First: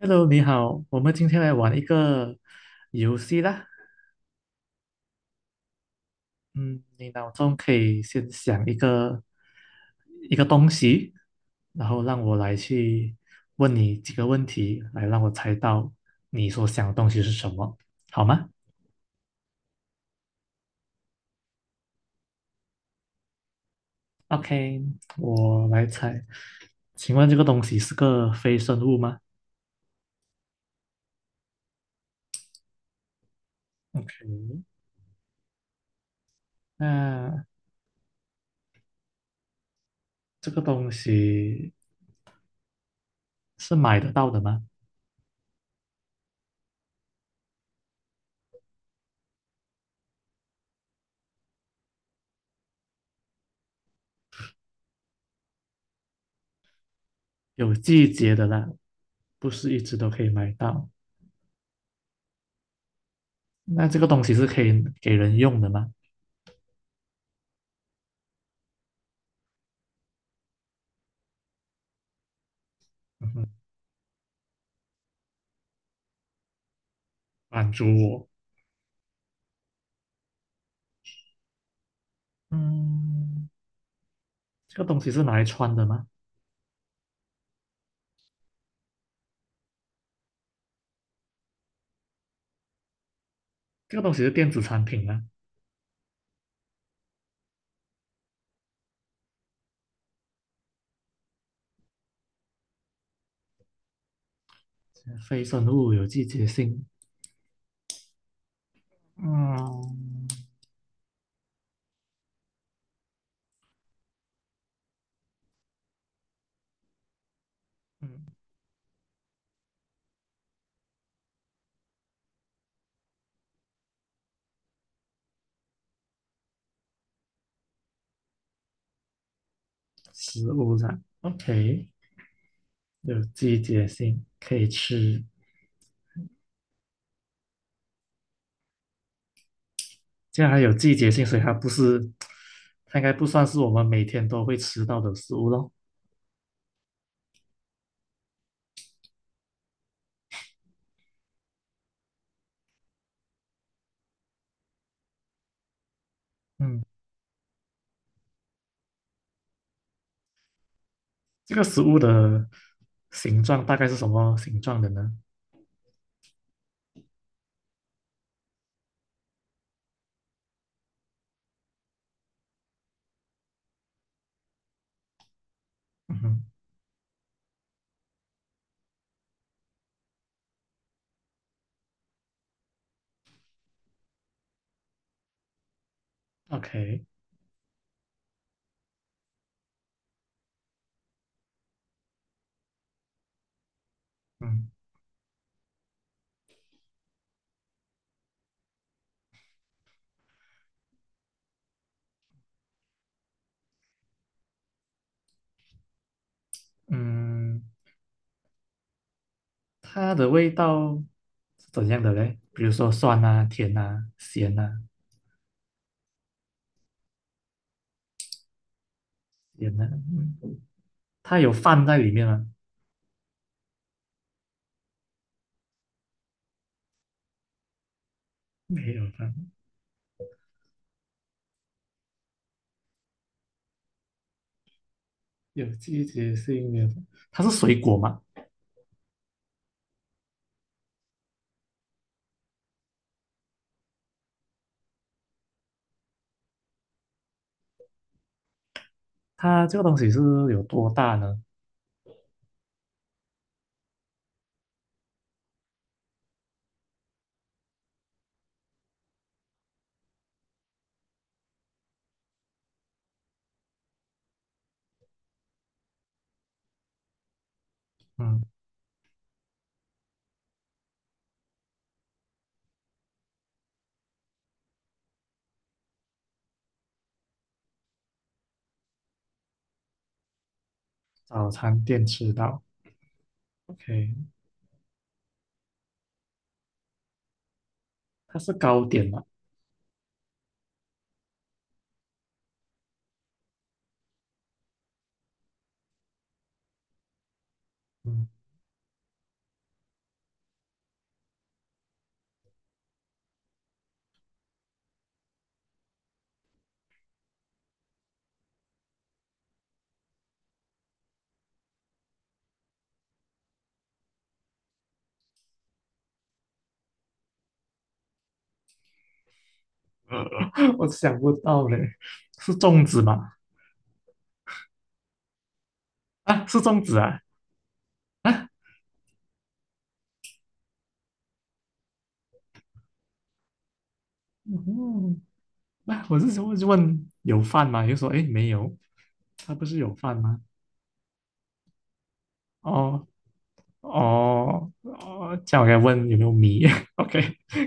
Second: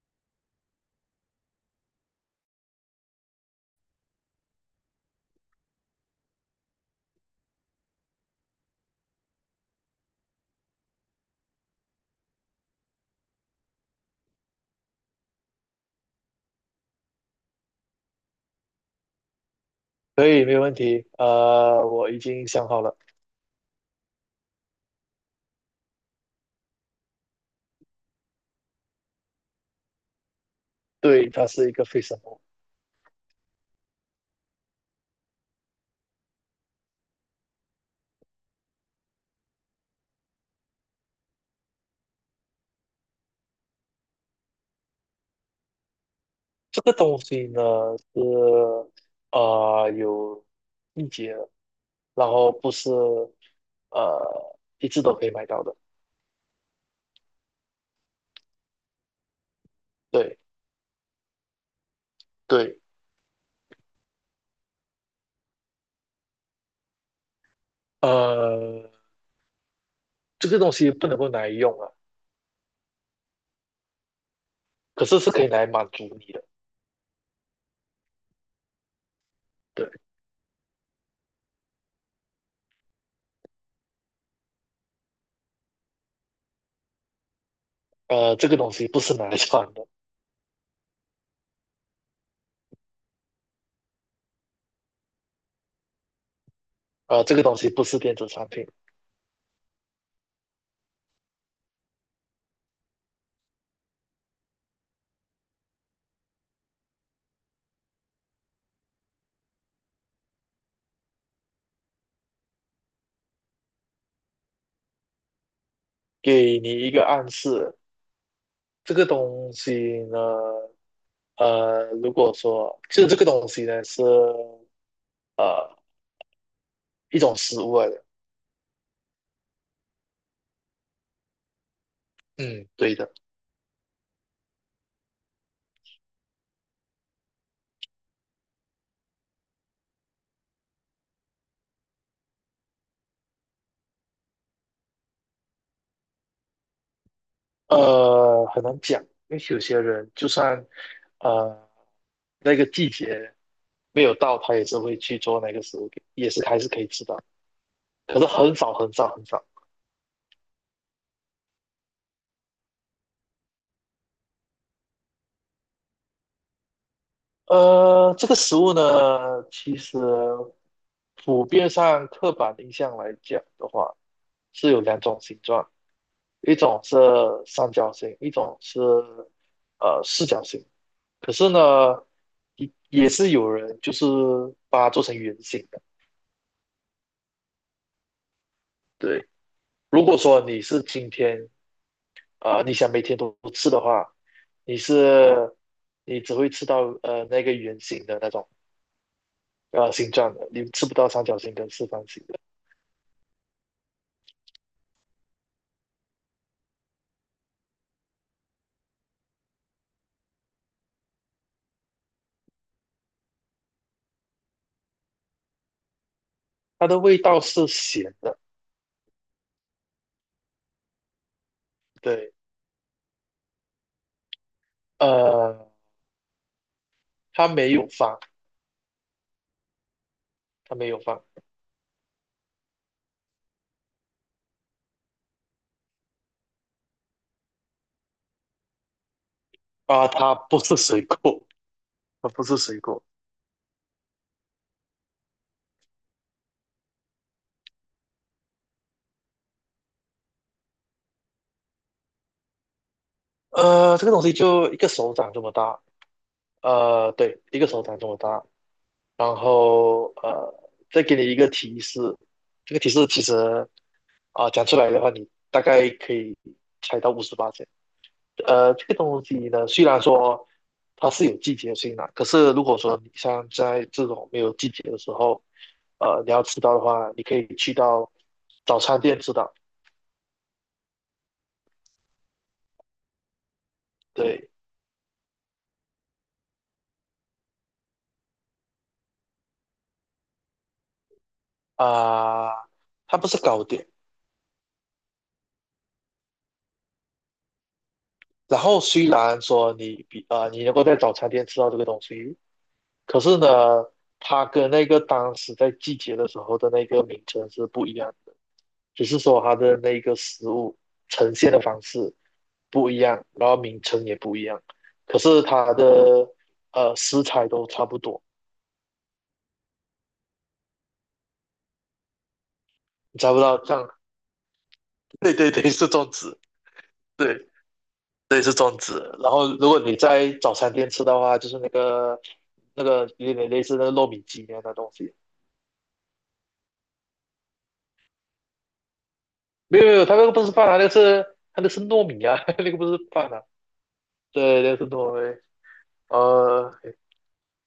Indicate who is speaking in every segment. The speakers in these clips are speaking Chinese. Speaker 1: Hello，你好，我们今天来玩一个游戏啦。嗯，你脑中可以先想一个东西，然后让我来去问你几个问题，来让我猜到你所想的东西是什么，好吗
Speaker 2: 可以，没有问题。我已经想好了。
Speaker 1: ？OK，我来猜。请问这个东西是个非生物吗
Speaker 2: 对，它是一个非什么？
Speaker 1: ？OK，那这个东西是买得到的吗？
Speaker 2: 这个东西呢是有季节的，然后不是一直都可以买到的。
Speaker 1: 有季节的啦，不是一直都可以
Speaker 2: 对
Speaker 1: 买到。
Speaker 2: 对。
Speaker 1: 那这个东西是可以给人用的吗？
Speaker 2: 呃，这个东西不能够拿来用啊，
Speaker 1: 嗯哼，
Speaker 2: 可是是可以拿来满足你的。
Speaker 1: 满足我。
Speaker 2: 对。
Speaker 1: 嗯，这个东西是拿来穿的吗？
Speaker 2: 这个东西不是拿来穿的。
Speaker 1: 这个东西是电子产品吗？
Speaker 2: 这个东西不是电子产品。
Speaker 1: 非生物有季节性。嗯
Speaker 2: 给你一个暗示，
Speaker 1: 嗯，
Speaker 2: 这个东西呢。如果说就是这个东西呢是呃一种食物来的。
Speaker 1: 食物上 OK，
Speaker 2: 嗯，对的。
Speaker 1: 有季节性可以吃。既然它有季节性，所以它不是，它应该不算是我们每天都会吃到的食物咯。
Speaker 2: 很难讲，因为有些人就算呃那个季节没有到，他也是会去做那个食物给，也是还是可
Speaker 1: 嗯，
Speaker 2: 以吃到，可是很少很少很少。
Speaker 1: 这个食物的形状大概是什么形状的呢？
Speaker 2: 这个食物呢，其实普遍上刻板印象来讲的话，是有两种形状，
Speaker 1: 嗯哼
Speaker 2: 一种是三角形，一种是四角形。可是呢，也是有人就是把它做成圆形的。
Speaker 1: ，OK，
Speaker 2: 对，如果说你是今天啊、呃你想每天都吃的话，
Speaker 1: 嗯
Speaker 2: 你是你只会吃到那个圆形的那种形状的，你吃不到三角形跟四方形的。
Speaker 1: 嗯，它的味道是怎样的嘞？比如说酸啊、甜啊、咸啊、
Speaker 2: 它的味道是咸的。
Speaker 1: 咸啊，嗯它有饭在里面
Speaker 2: 对。
Speaker 1: 吗？
Speaker 2: 呃，它没有放，
Speaker 1: 没有饭，
Speaker 2: 它没有放。
Speaker 1: 有季节性的。它是水果嘛？
Speaker 2: 它不是水果，它不是水果。
Speaker 1: 它这个东西是有多大呢？
Speaker 2: 这个东西就一个手掌这么大。对，一个手掌这么大。然后再给你一个提示，这个提示其实讲出来的话，你大概可以猜到58。
Speaker 1: 嗯，
Speaker 2: 这个东西呢，虽然说它是有季节性的，可是如果说你像在这种没有季节的时候，你要吃到的话，你可以去到早餐店吃到。
Speaker 1: 早餐店吃到，OK，
Speaker 2: 对。
Speaker 1: 它是糕点嘛？
Speaker 2: 啊、它不是糕点。
Speaker 1: 嗯，
Speaker 2: 然后虽然说你你能够在早餐店吃到这个东西，可是呢，它跟那个当时在季节的时候的那个名称是不一样的，只是说它的那个食物呈现的方式不一样，然后名称也不一样，可是它的食材都差不多。
Speaker 1: 我想不到嘞，是粽子
Speaker 2: 你猜
Speaker 1: 吗？
Speaker 2: 不到，这样。对对对，是粽子。
Speaker 1: 啊，是粽子啊
Speaker 2: 对对，
Speaker 1: 啊，
Speaker 2: 是粽子。然后如果你在早餐店吃的话，就是那个有点类似那个糯米鸡那样的东西。
Speaker 1: 嗯，那、我是说，就问有饭吗？又说诶没有，它不是
Speaker 2: 没有没
Speaker 1: 有
Speaker 2: 有，它
Speaker 1: 饭
Speaker 2: 那个
Speaker 1: 吗？
Speaker 2: 不是饭啊，它那个是糯米啊，那个不是
Speaker 1: 哦，
Speaker 2: 饭啊。对，
Speaker 1: 哦
Speaker 2: 那个是糯米。
Speaker 1: 哦，这样我该问有没有米
Speaker 2: 哦，OK。
Speaker 1: ？OK，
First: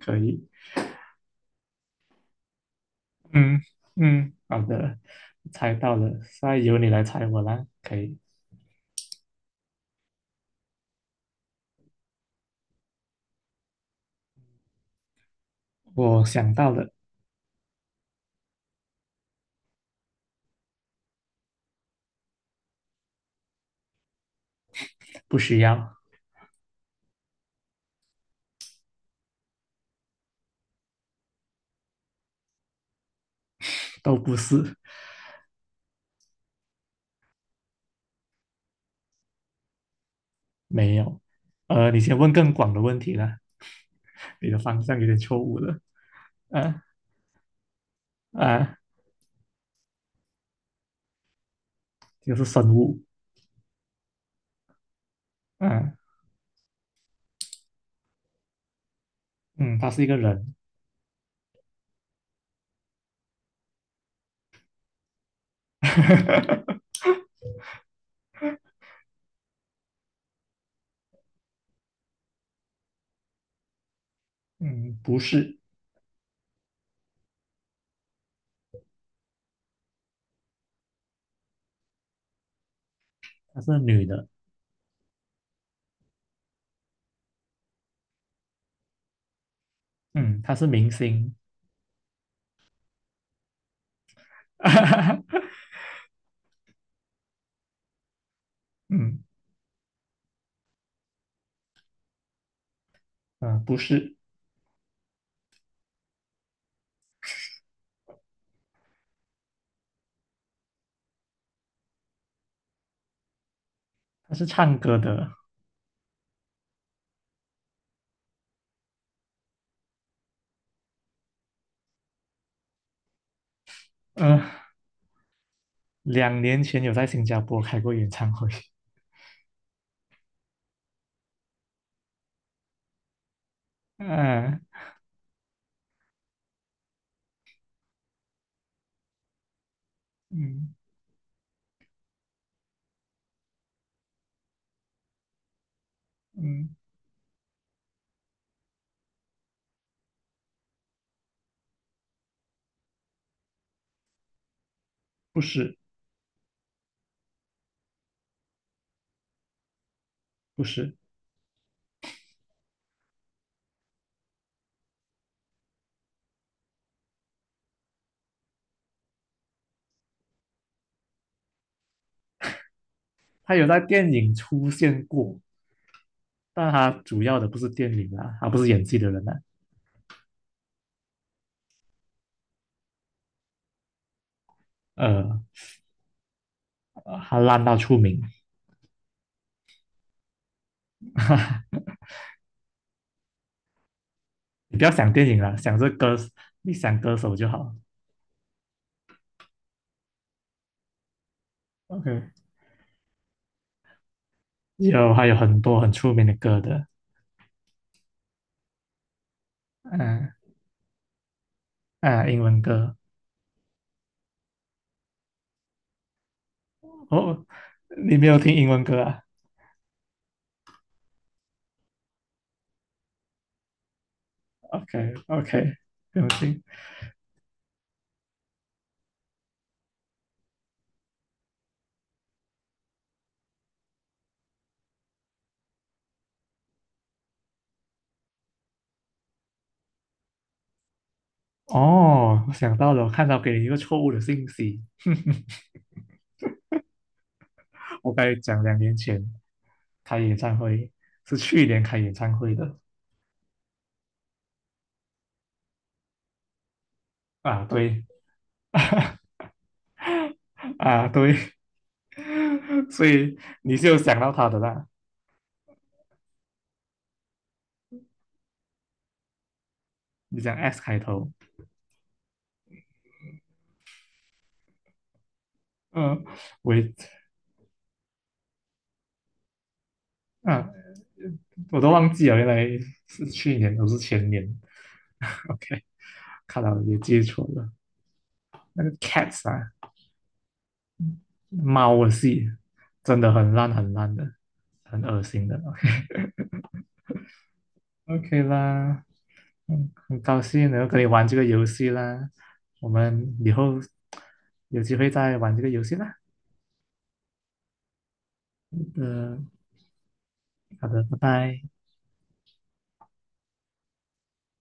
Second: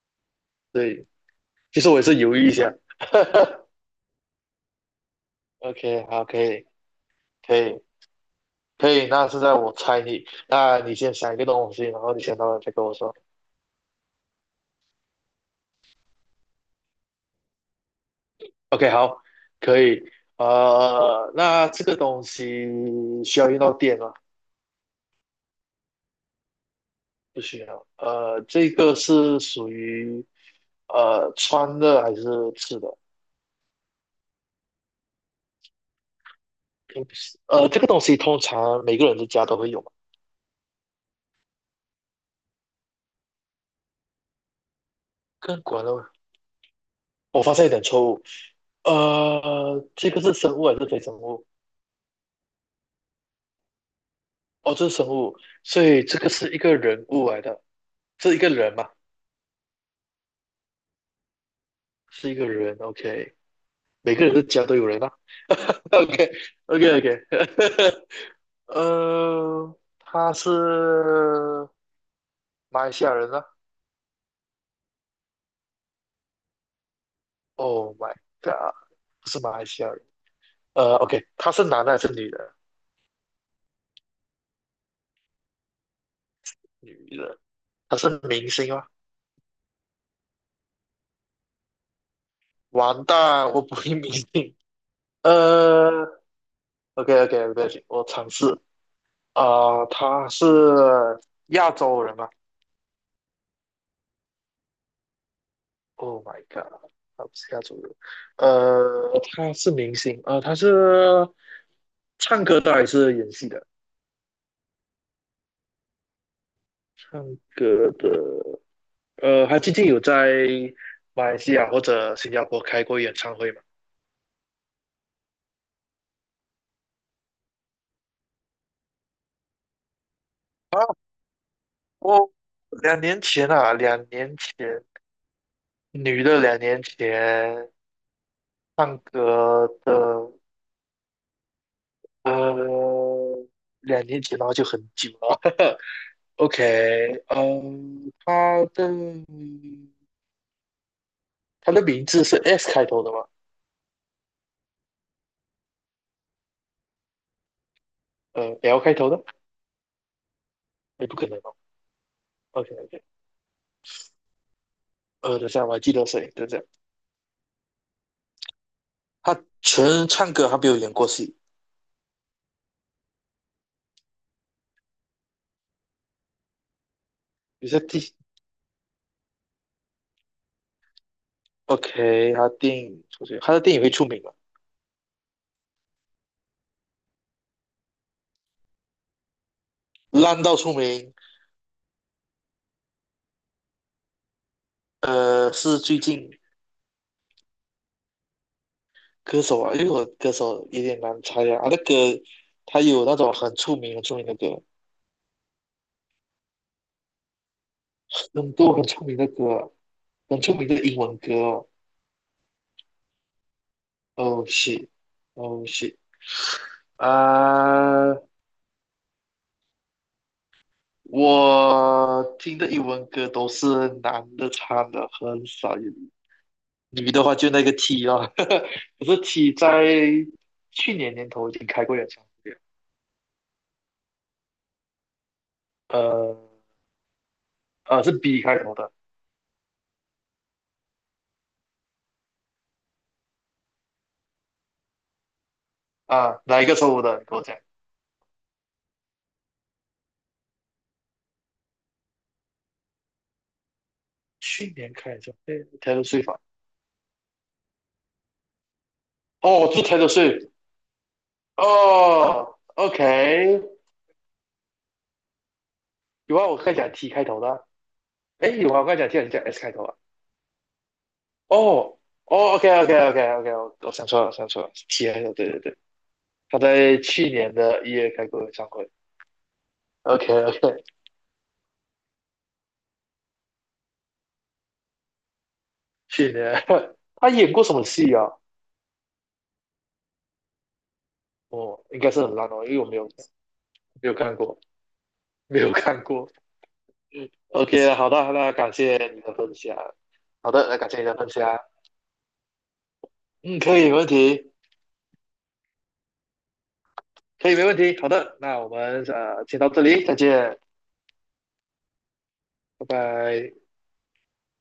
Speaker 1: 可以，
Speaker 2: 对，其实我也是犹豫一下。
Speaker 1: 嗯嗯，好的，猜到
Speaker 2: OK，
Speaker 1: 了，
Speaker 2: 好，可
Speaker 1: 现在
Speaker 2: 以，
Speaker 1: 由你来猜我
Speaker 2: 可
Speaker 1: 啦，
Speaker 2: 以，
Speaker 1: 可以，
Speaker 2: 可以。那现在我猜你，那你先想一个东西，然后你想到了再跟我说。
Speaker 1: 我想到了，
Speaker 2: OK，好，可以。那这个东西需要用到电吗？
Speaker 1: 不需要，
Speaker 2: 不需要。这个是属于穿的还是吃的？
Speaker 1: 都不是，
Speaker 2: 平时这个东西通常每个人的家都会有嘛。
Speaker 1: 没有，你先问更广的问题啦，你的方向有点错误
Speaker 2: 更
Speaker 1: 了，
Speaker 2: 管的，
Speaker 1: 啊
Speaker 2: 我发现一点错误。
Speaker 1: 啊，
Speaker 2: 这个是生物还是非生物？
Speaker 1: 就是生物，
Speaker 2: 哦，这是生物，所
Speaker 1: 嗯
Speaker 2: 以这个是一个人物来的，是一个人嘛，
Speaker 1: 嗯，她是一个人，
Speaker 2: 是一个人。OK，每个人的家都有人啊。OK，OK，OK。他是马来西亚人啊。
Speaker 1: 嗯，不是，
Speaker 2: Oh my god，不是马来西亚人。OK，他是男的还是女的？
Speaker 1: 她是女的，
Speaker 2: 女的，他是明星吗？
Speaker 1: 嗯，她是明星，
Speaker 2: 完蛋，我不会明星。呃，OK，OK，对不起，我尝试。
Speaker 1: 嗯
Speaker 2: 他是亚洲人吗？
Speaker 1: 嗯，不是，
Speaker 2: Oh my god，他不是亚洲人。他是明星。他是唱歌的还是演戏的？
Speaker 1: 她是唱歌的。
Speaker 2: 唱歌的。他最近有在马来西亚或者新加坡开过演唱会吗？
Speaker 1: 嗯、两年前有在新加坡开过演唱会。
Speaker 2: 啊，我两年前啊，两年
Speaker 1: 嗯、
Speaker 2: 前，女的两年前唱歌的。
Speaker 1: 嗯
Speaker 2: 呃，两年前然后就很久了。
Speaker 1: 嗯，
Speaker 2: OK，嗯，她的名字是 S 开头的吗？
Speaker 1: 不是
Speaker 2: L 开头的，
Speaker 1: 不是，
Speaker 2: 也不可能哦。OK OK。等下我还记得谁？等下，他纯唱歌，他没有演过戏。
Speaker 1: 他有在电影出现过，但他主要的不
Speaker 2: 你
Speaker 1: 是
Speaker 2: 在
Speaker 1: 电
Speaker 2: 第
Speaker 1: 影啊，他不是演技的人啊。
Speaker 2: OK，他电影出去，他的电影会出名吗？
Speaker 1: 呃，他烂到出名。
Speaker 2: 烂到出名。
Speaker 1: 你不要想电影
Speaker 2: 呃，
Speaker 1: 了，想
Speaker 2: 是
Speaker 1: 这
Speaker 2: 最
Speaker 1: 歌，
Speaker 2: 近
Speaker 1: 你想歌手就好。
Speaker 2: 歌手啊，因为我歌手有点难猜啊。他的歌，那个
Speaker 1: OK，
Speaker 2: 他有那种很出名、很出名的歌，
Speaker 1: 有还有很多很出名的歌的，
Speaker 2: 很多很出名的歌，
Speaker 1: 嗯
Speaker 2: 很出名的英文歌哦。
Speaker 1: 嗯，英文歌。
Speaker 2: Oh s h
Speaker 1: 哦，
Speaker 2: 啊、
Speaker 1: 你没有听英文歌啊
Speaker 2: 我听的英文歌都是男的唱
Speaker 1: ？OK
Speaker 2: 的，很
Speaker 1: OK，
Speaker 2: 少有
Speaker 1: 不用听。
Speaker 2: 女的话就那个 T 哦。可是 T 在去年年头已经开过演唱会了。呃是 B 开头的。
Speaker 1: 哦，我想到了，我看到给你一个错误的信息。
Speaker 2: 啊，哪一个错误的？你跟我讲，
Speaker 1: 我刚才讲两年前开演唱会，是去年开演唱会的
Speaker 2: 去年开演唱会 Taylor Swift 啊。
Speaker 1: 啊，对，
Speaker 2: 哦，是 Taylor Swift。
Speaker 1: 啊对，
Speaker 2: 哦
Speaker 1: 所以
Speaker 2: ，OK，
Speaker 1: 你是有想到他的啦。
Speaker 2: 有啊，我刚才讲 T 开头的啊。诶，有啊，我刚才讲 T 还是讲 S 开头啊？
Speaker 1: 你讲 S 开头，
Speaker 2: 哦哦，OK OK OK OK，我想错了，想错了，T 开头，对对对。
Speaker 1: 嗯、
Speaker 2: 他
Speaker 1: 我也
Speaker 2: 在去年的1月开过演唱会。OK
Speaker 1: 啊，
Speaker 2: OK，
Speaker 1: 我都忘记了，原来是去年，不是前年。OK，
Speaker 2: 去
Speaker 1: 看
Speaker 2: 年
Speaker 1: 到了也 记
Speaker 2: 他
Speaker 1: 错
Speaker 2: 演过
Speaker 1: 了。
Speaker 2: 什么戏啊？
Speaker 1: 那个 Cats 啊，
Speaker 2: 哦，应
Speaker 1: 猫的
Speaker 2: 该是很
Speaker 1: 戏
Speaker 2: 烂哦，因为我没有
Speaker 1: 真的很烂很
Speaker 2: 没有
Speaker 1: 烂的，
Speaker 2: 看过，
Speaker 1: 很恶心的。
Speaker 2: 没有看
Speaker 1: OK。
Speaker 2: 过。嗯 OK，好的，
Speaker 1: OK
Speaker 2: 那感谢
Speaker 1: 啦，
Speaker 2: 你的分享。
Speaker 1: 嗯，很高
Speaker 2: 好的，
Speaker 1: 兴
Speaker 2: 那
Speaker 1: 能够
Speaker 2: 感谢
Speaker 1: 跟
Speaker 2: 你
Speaker 1: 你
Speaker 2: 的
Speaker 1: 玩
Speaker 2: 分
Speaker 1: 这个
Speaker 2: 享。
Speaker 1: 游戏啦，我们以
Speaker 2: 嗯，
Speaker 1: 后
Speaker 2: 可以，没问题，
Speaker 1: 有机会再玩这个游戏啦。
Speaker 2: 可以，没问题。好的，那我们
Speaker 1: 嗯，
Speaker 2: 先到这里，再见，
Speaker 1: 好的，拜拜。
Speaker 2: 拜拜。